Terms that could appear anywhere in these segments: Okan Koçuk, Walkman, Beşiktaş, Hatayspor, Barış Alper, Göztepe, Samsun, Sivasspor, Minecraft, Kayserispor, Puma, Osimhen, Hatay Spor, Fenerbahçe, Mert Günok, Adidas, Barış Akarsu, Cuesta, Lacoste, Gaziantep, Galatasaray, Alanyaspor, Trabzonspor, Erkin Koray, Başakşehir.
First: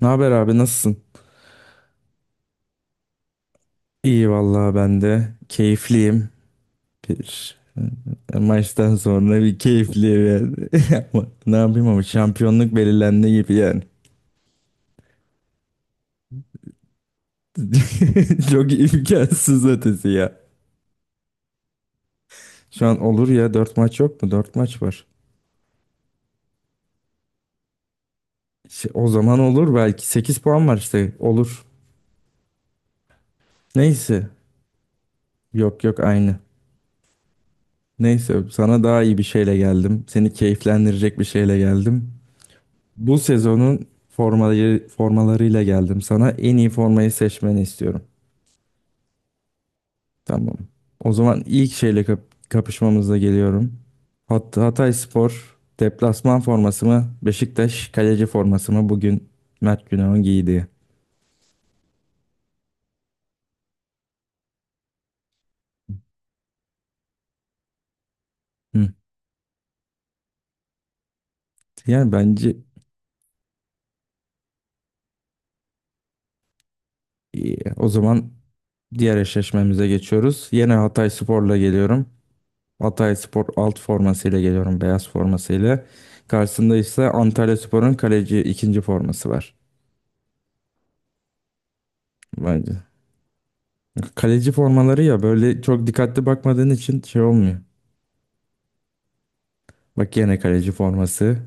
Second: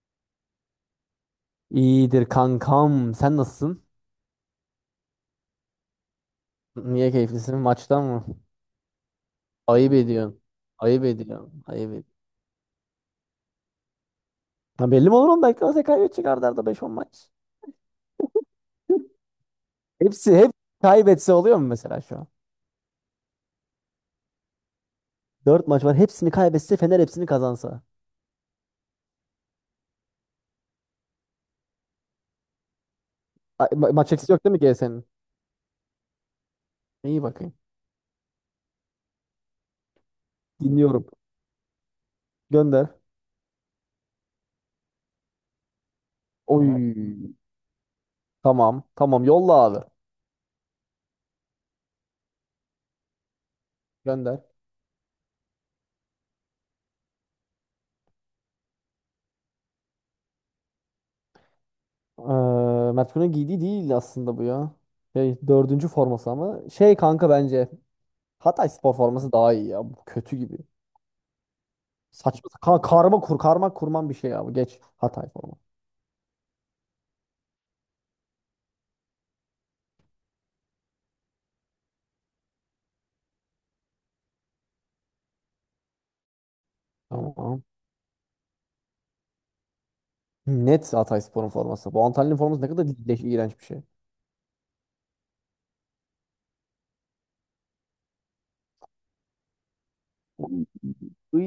Ne haber abi nasılsın? İyidir kankam. Sen nasılsın? İyi vallahi ben de keyifliyim. Niye Bir keyiflisin? Maçtan mı? Maçtan sonra bir Ayıp keyifliyim ediyorsun. yani. Ayıp Ama ne ediyorsun. yapayım Ayıp ama ediyorsun. şampiyonluk belirlendi gibi yani. Ha belli mi olur 10 dakika? Sen kaybet çıkardı arada beş on maç. Çok imkansız ötesi ya. Hepsi hep kaybetse oluyor mu mesela şu an? Şu an olur ya 4 maç yok mu? 4 maç var. 4 maç var. Hepsini kaybetse Fener hepsini kazansa. İşte o zaman olur belki 8 puan var işte olur. Ay, maç Neyse. eksisi yok değil mi GS'nin? Yok yok aynı. İyi bakayım. Neyse sana daha iyi bir şeyle geldim. Seni Dinliyorum. keyiflendirecek bir şeyle geldim. Gönder. Bu sezonun formalarıyla geldim sana. En iyi formayı Oy. seçmeni istiyorum. Tamam. Tamam. Yolla abi. Tamam. O zaman ilk şeyle kapışmamızla geliyorum. Gönder. Hatay Spor deplasman forması mı? Beşiktaş kaleci forması mı? Bugün Mert Günok'un giydiği. Mert Günok'un giydiği değil aslında bu ya. Dördüncü forması ama. Şey kanka bence. Hı. Hatayspor forması daha iyi ya. Bu kötü gibi. Yani Saçma bence sapan. Karma kurman bir şey ya. Bu geç. Hatay forması. iyi. O zaman diğer eşleşmemize geçiyoruz. Yine Hatay Spor'la geliyorum. Hatay Spor alt formasıyla geliyorum. Beyaz formasıyla. Karşısında ise Antalya Tamam. Spor'un kaleci ikinci forması var. Net Hatayspor'un forması. Bu Antalya'nın Vay, forması ne kadar leş, iğrenç bir şey. kaleci formaları ya böyle çok dikkatli bakmadığın için şey olmuyor. Bak yine kaleci forması. Iy,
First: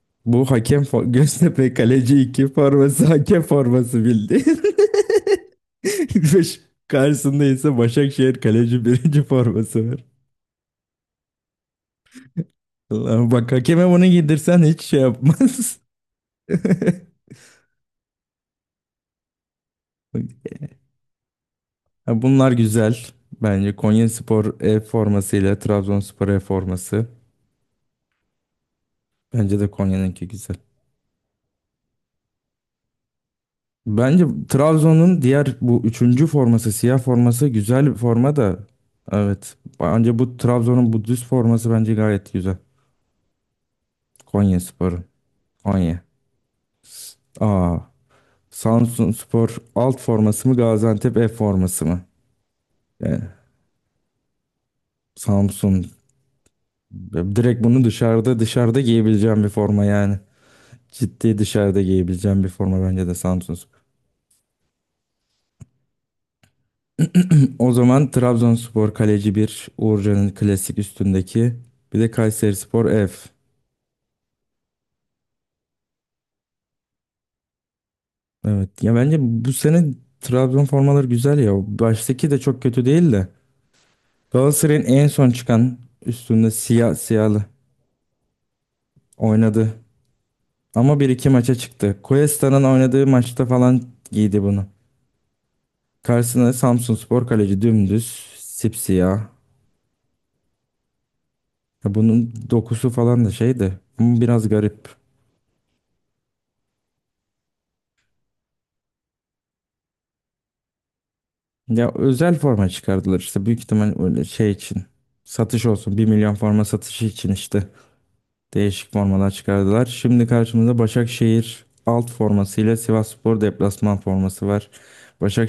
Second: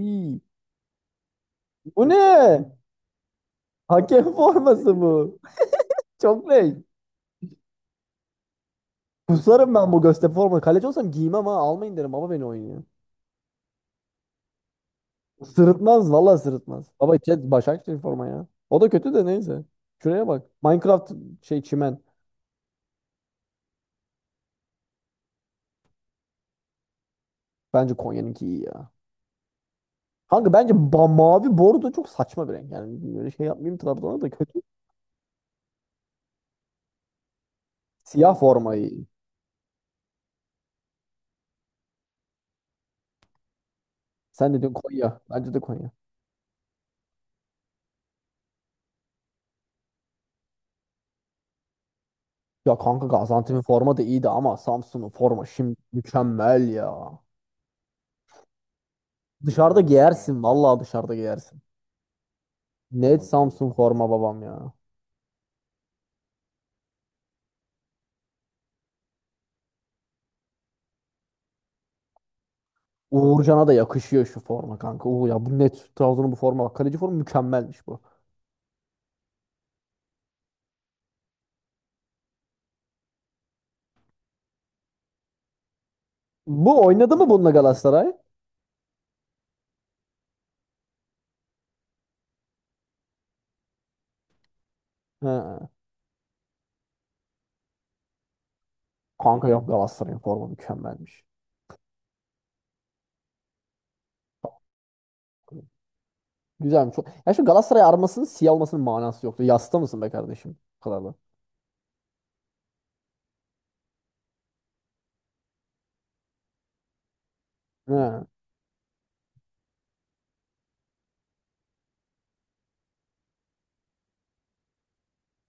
iy. Göztepe Bu ne? kaleci 2 forması hakem forması Hakem bildi. forması bu. Çok Beş- leş. Karşısında ise Başakşehir kaleci birinci Kusarım forması ben bu var. Göztepe forması. Kaleci olsam giymem ha. Almayın derim. Baba beni oynuyor. Allah'ım bak hakeme bunu giydirsen hiç şey yapmaz. Sırıtmaz. Vallahi sırıtmaz. Baba chat Başakşehir forma ya. O da kötü de neyse. Şuraya bak. Minecraft şey çimen. Ha, bunlar güzel. Bence Konyaspor E formasıyla Trabzonspor E forması. Bence Konya'nınki iyi ya. Bence de Konya'nınki Kanka güzel. bence mavi bordo çok saçma bir renk. Yani böyle şey yapmayayım Trabzon'a Bence da kötü. Trabzon'un diğer bu üçüncü forması, siyah forması güzel bir Siyah forma da. formayı. Evet. Bence bu Trabzon'un bu düz forması bence gayet güzel. Sen Konya dedin Spor'un. Konya. Bence de Konya. Konya. Aa, Samsun Spor alt forması mı Gaziantep F forması mı? Ya kanka Yani Gaziantep'in forma da iyiydi ama Samsun'un forma Samsun şimdi mükemmel ya. direkt bunu dışarıda dışarıda giyebileceğim bir Dışarıda forma yani. giyersin. Vallahi dışarıda Ciddi giyersin. dışarıda giyebileceğim bir forma bence de Net Samsun. Samsun forma babam ya. O zaman Trabzonspor kaleci bir Uğurcan'ın klasik üstündeki. Bir de Kayserispor F. Uğurcan'a da yakışıyor şu forma kanka. Uğur ya bu net Trabzon'un bu forma. Bak, kaleci forma mükemmelmiş bu. Evet. Ya bence bu sene Trabzon formaları güzel ya. Baştaki de çok kötü değil de. Galatasaray'ın en son çıkan üstünde Bu siyah oynadı mı siyahlı bununla Galatasaray? oynadı. Ama bir iki maça çıktı. Cuesta'nın oynadığı maçta falan giydi bunu. He. Karşısına Samsunspor kaleci dümdüz sipsiyah. Kanka yok Galatasaray'ın forma mükemmelmiş. Ya bunun dokusu falan da şeydi. Ama biraz garip. Güzelmiş. Ya şu Galatasaray armasının siyah olmasının manası yoktu. Yasta mısın be kardeşim? Bu kadar da. Ya özel forma çıkardılar işte büyük ihtimal öyle şey için. Satış olsun. 1 milyon forma satışı için işte. He. Değişik formalar çıkardılar. Şimdi karşımızda Başakşehir alt forması ile Sivasspor deplasman forması var.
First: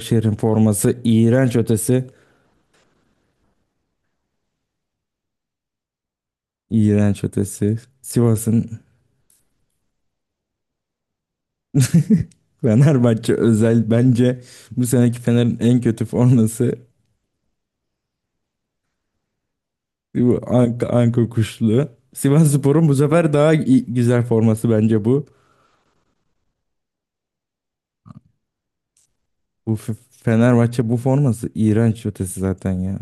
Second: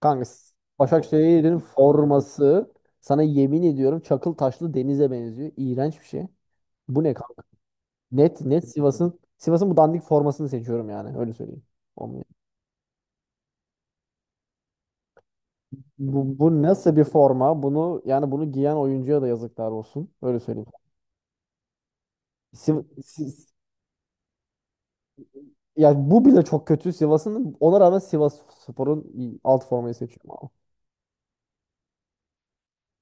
Kanka s- forması iğrenç Başakşehir'in ötesi. forması sana yemin ediyorum çakıl taşlı denize benziyor. İğrenç bir şey. Bu ne İğrenç kanka? ötesi. Net net Sivas'ın Sivas'ın bu dandik formasını seçiyorum yani öyle söyleyeyim. Olmuyor. Fenerbahçe özel bence bu seneki Fener'in en kötü Bu forması nasıl bir forma? Bunu yani bunu giyen oyuncuya da yazıklar olsun. bu Öyle söyleyeyim. Anka kuşlu. Siv- Sivasspor'un bu sefer Siv- daha güzel forması bence bu. ya bu bile çok kötü Sivas'ın. Ona rağmen Sivas Spor'un alt Bu F- formayı seçiyorum. Fenerbahçe bu forması iğrenç ötesi zaten ya.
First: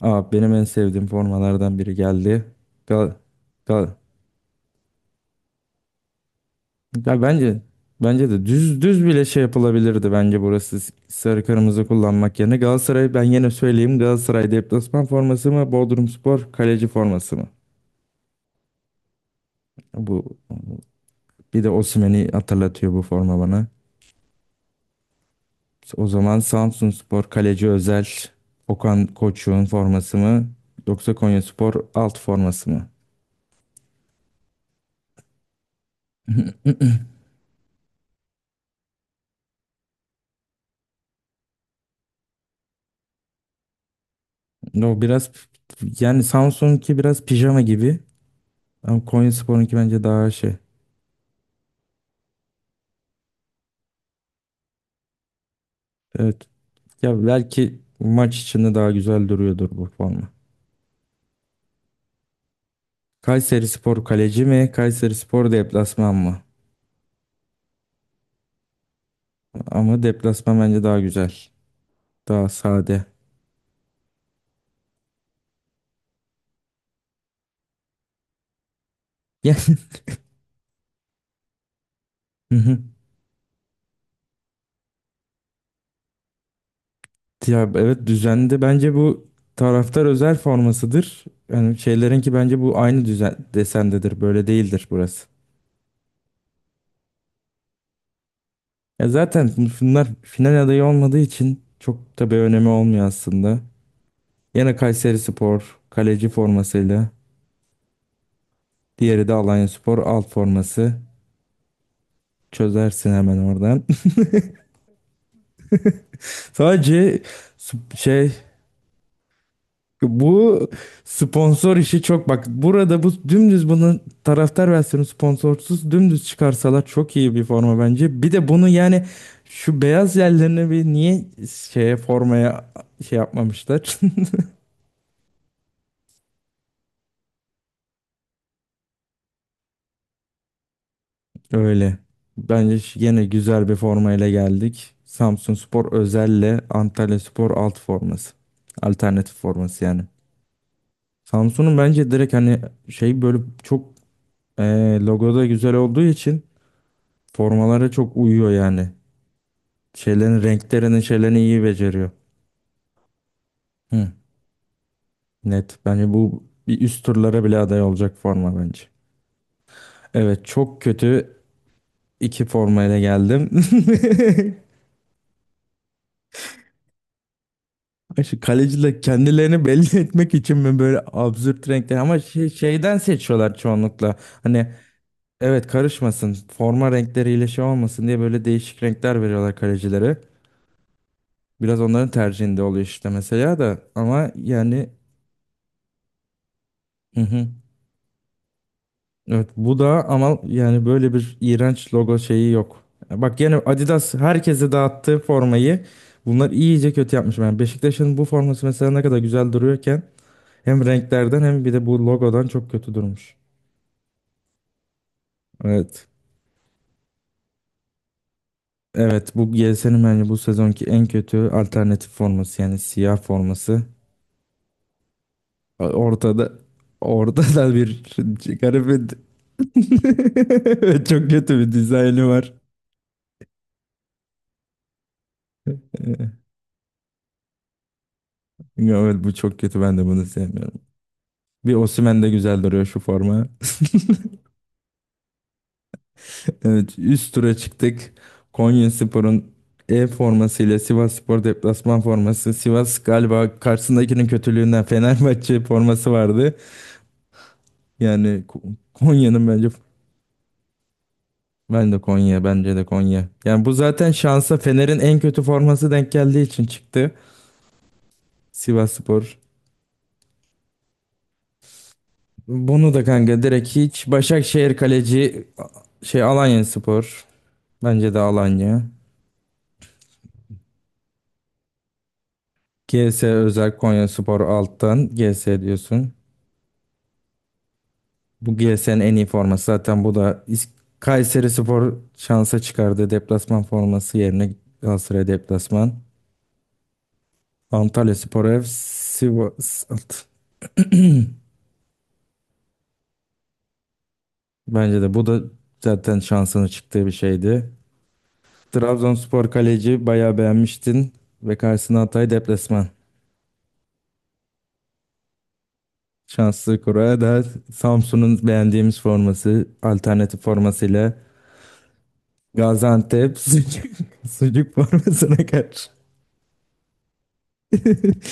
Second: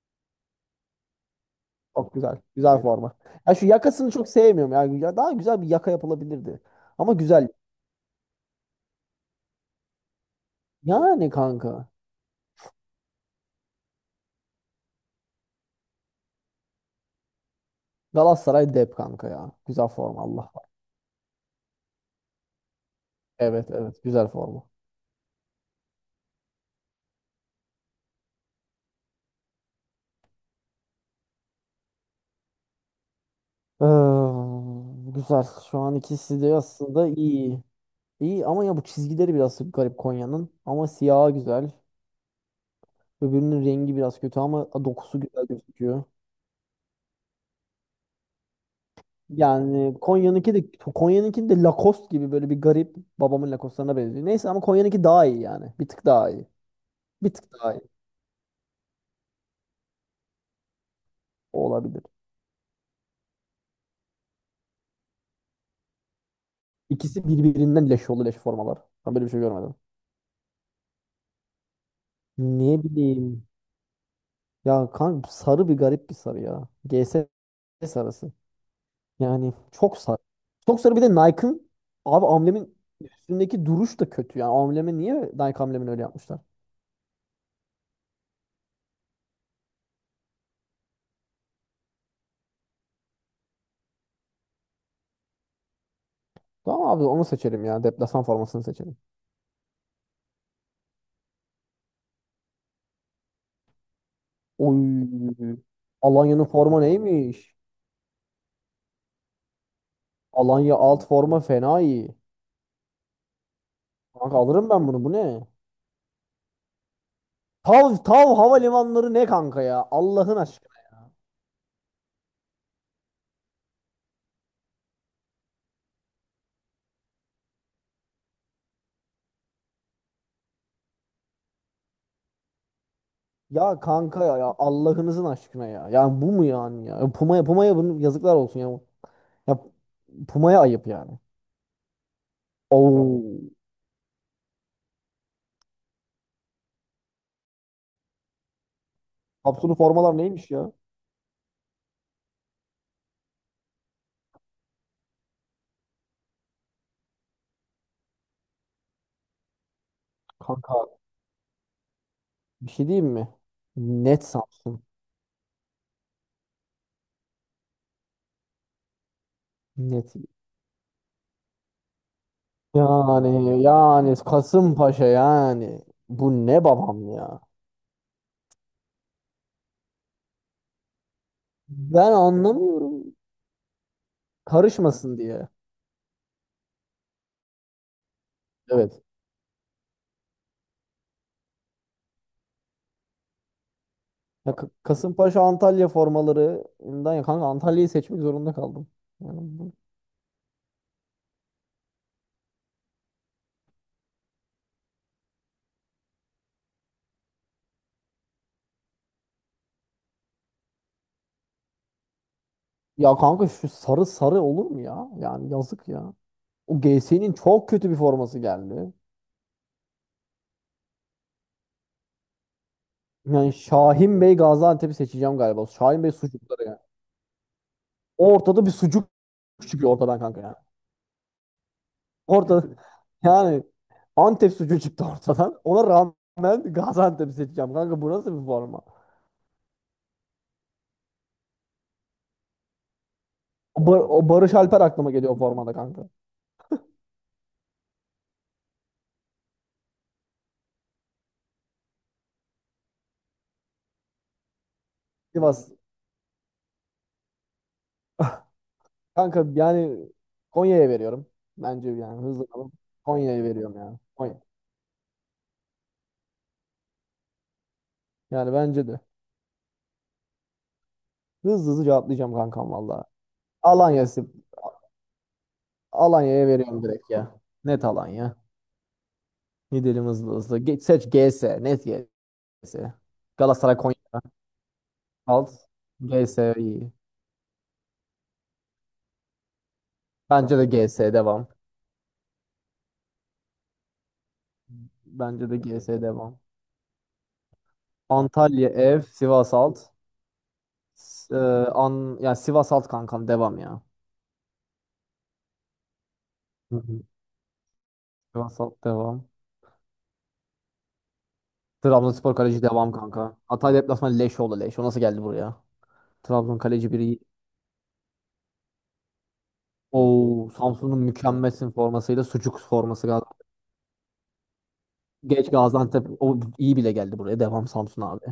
Aa, benim en sevdiğim formalardan biri Çok güzel. geldi. Güzel. Evet, Gal forma. Ya şu Gal yakasını çok sevmiyorum. Yani ya daha güzel bir yaka yapılabilirdi. Ama Ya güzel. bence de düz düz bile şey yapılabilirdi bence burası Yani sarı kırmızı kanka. kullanmak yerine. Galatasaray ben yine söyleyeyim Galatasaray deplasman forması mı Bodrumspor kaleci forması mı? Galatasaray dep kanka ya. Güzel forma Bu Allah var. Bir de Osimhen'i hatırlatıyor bu forma bana. Evet evet güzel forma. O zaman Samsunspor kaleci özel Okan Koçuk'un forması mı yoksa Konyaspor alt forması mı? Güzel. Şu an ikisi de aslında iyi. İyi ama ya bu çizgileri biraz garip Konya'nın. Ama siyahı güzel. Öbürünün rengi biraz kötü ama No dokusu biraz güzel gözüküyor. yani Samsun'unki biraz pijama gibi ama Konyaspor'unki Yani bence daha Konya'nınki şey. de Konya'nınki de Lacoste gibi böyle bir garip babamın Lacoste'larına benziyor. Neyse ama Konya'nınki daha iyi yani. Bir tık daha Evet. iyi. Ya Bir tık daha belki iyi. maç içinde daha güzel duruyordur bu forma. O olabilir. Kayserispor kaleci mi? Kayserispor deplasman mı? İkisi birbirinden leş oldu leş formalar. Ben böyle bir şey görmedim. Ama deplasman bence daha güzel. Daha Ne sade. bileyim. Ya kanka sarı bir garip bir sarı ya. G S sarısı. Yani Yani. çok sarı. Çok sarı bir de Nike'ın abi Hı amblemin hı. üstündeki duruş da kötü. Yani amblemi niye Nike amblemini öyle yapmışlar? Ya evet düzende bence bu taraftar özel formasıdır. Yani şeylerinki bence bu aynı düzen desendedir. Böyle değildir burası. Tamam abi onu seçelim ya. Deplasman formasını seçelim. Ya zaten bunlar final adayı olmadığı için çok da bir önemi olmuyor aslında. Yine Oy. Kayserispor kaleci Alanya'nın forma formasıyla, neymiş? diğeri de Alanyaspor alt Alanya forması. alt forma fena iyi. Çözersin hemen oradan. Kanka alırım ben bunu. Bu ne? Sadece Tav, şey Tav havalimanları ne kanka ya? Allah'ın bu aşkına. sponsor işi çok bak burada bu dümdüz bunun taraftar versiyonu sponsorsuz dümdüz çıkarsalar çok iyi bir forma bence. Bir de bunu yani şu beyaz yerlerini bir niye şeye formaya şey Ya yapmamışlar? kanka ya, ya Allah'ınızın aşkına ya. Yani bu mu yani ya? Puma'ya bunu yazıklar olsun ya. Ya Puma'ya ayıp yani. Öyle. Bence yine Oo. güzel bir formayla geldik. Samsunspor özelle Antalyaspor alt forması. Alternatif Samsun'un forması yani. formalar neymiş ya? Samsun'un bence direkt hani şey böyle çok. Logo da güzel olduğu için formalara çok uyuyor yani. Şeylerin Kanka renklerinin şeylerini iyi beceriyor. bir şey diyeyim mi? Hı, Net Samsun. net. Bence bu bir üst turlara bile aday olacak forma bence. Net. Evet çok kötü iki formayla geldim. Yani yani Kasımpaşa yani. Bu ne babam ya? Ay, şu kaleciler kendilerini belli etmek için mi böyle absürt renkler Ben ama şey, şeyden anlamıyorum. seçiyorlar çoğunlukla. Hani Karışmasın diye. evet karışmasın forma renkleriyle şey olmasın diye böyle değişik Evet. renkler veriyorlar kalecilere. Biraz onların tercihinde oluyor işte mesela da ama Ya yani Kasımpaşa Antalya formalarından hı ya kanka hı. Antalya'yı seçmek zorunda kaldım. Yani Evet bu da ama yani böyle bir iğrenç logo şeyi yok. Bak yine Adidas herkese dağıttığı formayı bunlar iyice kötü yapmış. Yani Beşiktaş'ın bu forması mesela ne kadar güzel duruyorken hem renklerden hem bir de bu logodan çok kötü ya durmuş. kanka şu sarı sarı olur mu ya? Yani yazık Evet. ya. O G GS'nin çok kötü bir forması geldi. Evet bu GS'nin bence bu sezonki en kötü alternatif forması yani siyah Yani forması. Şahin Bey Gaziantep'i seçeceğim galiba. Şahin Bey Ortada sucukları yani. ortada bir Ortada bir garip. sucuk çıkıyor ortadan kanka yani. Çok kötü bir dizaynı var. Ortada yani Antep sucuğu çıktı ortadan. Ona rağmen Gaziantep'i seçeceğim kanka. Bu nasıl bir forma? Evet bu çok kötü ben de bunu sevmiyorum. Bir Osimhen de güzel duruyor şu forma. O, o Barış Alper aklıma geliyor o formada kanka. Evet üst tura çıktık. Konyaspor'un E formasıyla Sivasspor deplasman forması. Sivas galiba karşısındakinin kötülüğünden Fenerbahçe Sivas. forması vardı. Yani Ko- Kanka Konya'nın bence yani Konya'ya veriyorum. Bence ben de yani Konya hızlı kalıp bence de Konya. Konya'ya Yani bu veriyorum yani. zaten Konya. şansa Fener'in en kötü forması denk geldiği için çıktı. Yani bence de. Sivasspor. Hızlı hızlı cevaplayacağım kankam Bunu da valla. kanka direkt Alanya, hiç. Başakşehir kaleci şey Alanya'ya veriyorum direkt Alanyaspor. ya. Net Bence de Alanya. Alanya. Gidelim hızlı hızlı. Geç, seç GS. Net GS. G S özel Galatasaray Konya Konyaspor alttan G alt. S diyorsun. GS iyi. Bu GS'nin en iyi forması zaten bu da Bence de GS devam. Kayserispor şansa çıkardı. Deplasman forması yerine Galatasaray Bence de deplasman. GS devam. Antalyaspor ev Antalya ev. Sivas Sivas. alt. S- e, yani Sivas alt kankam devam ya. Bence de bu da zaten şansına Hı hı. çıktığı bir şeydi. Sivas alt devam. Trabzonspor kaleci bayağı beğenmiştin ve karşısına Hatay Trabzonspor kaleci deplasman. devam kanka. Hatay deplasmanı leş oldu leş. O nasıl geldi buraya? Trabzon Şanslı kaleci biri iyi. Kura'da Samsun'un beğendiğimiz forması alternatif O Samsun'un formasıyla mükemmelsin formasıyla sucuk forması. Gaziantep sucuk formasına Geç karşı. Gaziantep o iyi bile geldi buraya. Devam Samsun abi.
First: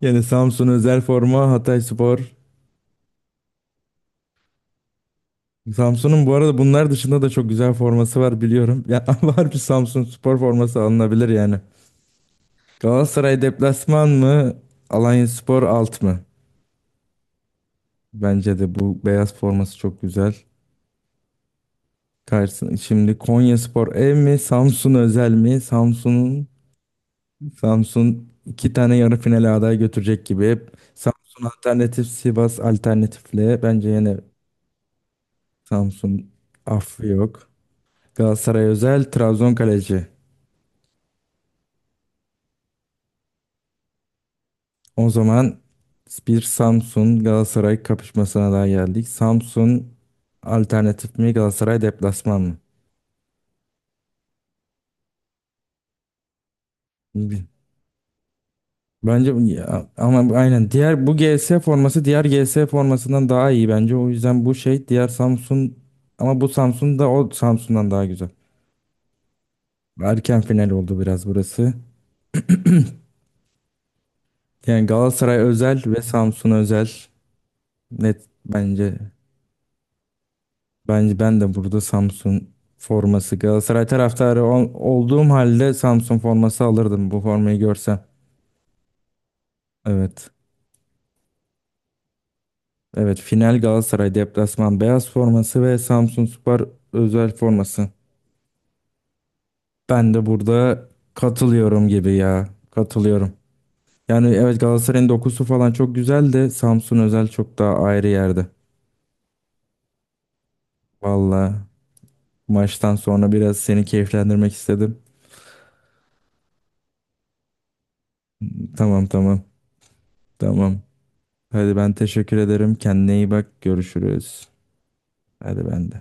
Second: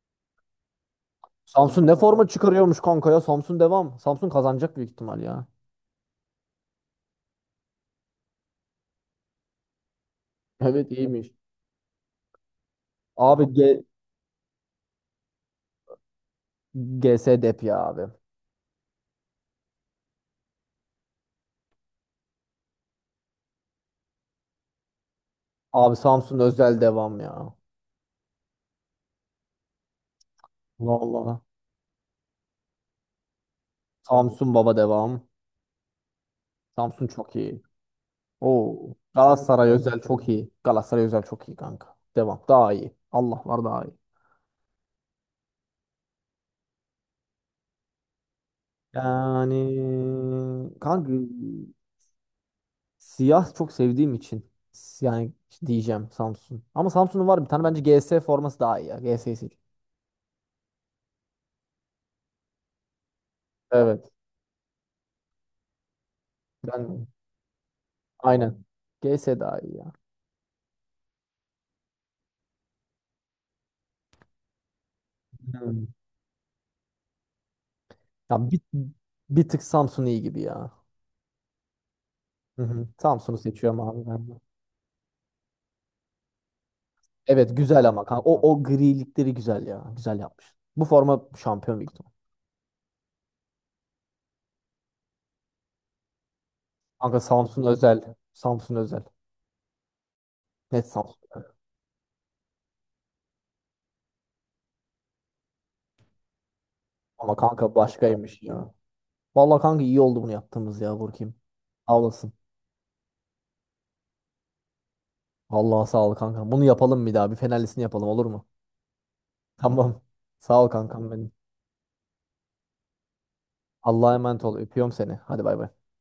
Yani Samsun özel forma Hatay Samsun ne Spor. forma çıkarıyormuş kanka ya. Samsun devam. Samsun kazanacak büyük ihtimal ya. Samsun'un bu arada bunlar dışında da çok güzel forması var biliyorum. Ya var bir Samsun Spor forması Evet alınabilir iyiymiş. yani. Galatasaray Abi deplasman mı? Alanyaspor alt mı? GS dep ya abi. Bence de bu beyaz forması çok güzel. Karşısına, şimdi Konyaspor ev mi? Samsun özel mi? Abi Samsun Samsun'un. özel devam ya. Samsun iki tane yarı finale aday götürecek gibi. Vallahi. Samsun alternatif, Sivas alternatifle. Bence yine Samsun baba devam. Samsun affı Samsun çok yok. iyi. Galatasaray Oo. özel, Trabzon Galatasaray özel kaleci. çok iyi. Galatasaray özel çok iyi kanka. Devam. Daha iyi. Allah var daha iyi. O zaman bir Samsun Galatasaray kapışmasına daha geldik. Yani Samsun kanka alternatif mi Galatasaray deplasman mı? siyah çok sevdiğim için yani diyeceğim Samsun. Ama Samsun'un var Bi- bir tane bence G S forması daha iyi ya. GS'yi seç. Ama aynen diğer bu G S forması diğer G S formasından daha iyi bence. O Evet. yüzden bu şey diğer Samsun ama bu Samsun Ben da o Samsun'dan daha güzel. aynen. G S daha iyi ya. Erken final oldu biraz burası. Yani Galatasaray özel Hmm. ve Samsun özel. Net Ya bir, bence. bir tık Samsun iyi gibi ya. Bence ben de burada Samsun Hı hı. forması Samsun'u seçiyorum Galatasaray abi ben de. taraftarı olduğum halde Samsun forması alırdım bu Evet formayı güzel görsem. ama kanka. O grilikleri güzel ya. Güzel Evet. yapmış. Bu forma şampiyon büyük ihtimal. Evet final Galatasaray deplasman beyaz forması ve Samsunspor Kanka özel Samsun forması. özel. Samsun özel. Ben de Net burada Samsun. katılıyorum gibi ya. Katılıyorum. Yani evet Galatasaray'ın dokusu falan çok güzel de Samsun özel Ama çok daha kanka ayrı başkaymış yerde. ya. Vallahi kanka iyi oldu bunu yaptığımız ya Burkim. Vallahi. Sağ olasın. Maçtan sonra biraz seni keyiflendirmek istedim. Vallahi sağ ol kankam. Bunu yapalım bir daha. Bir fenerlisini yapalım olur mu? Tamam tamam Tamam. Sağ ol tamam. kankam benim. Hadi ben teşekkür ederim. Kendine iyi bak. Allah'a emanet Görüşürüz. ol. Öpüyorum seni. Hadi bay bay. Hadi ben de.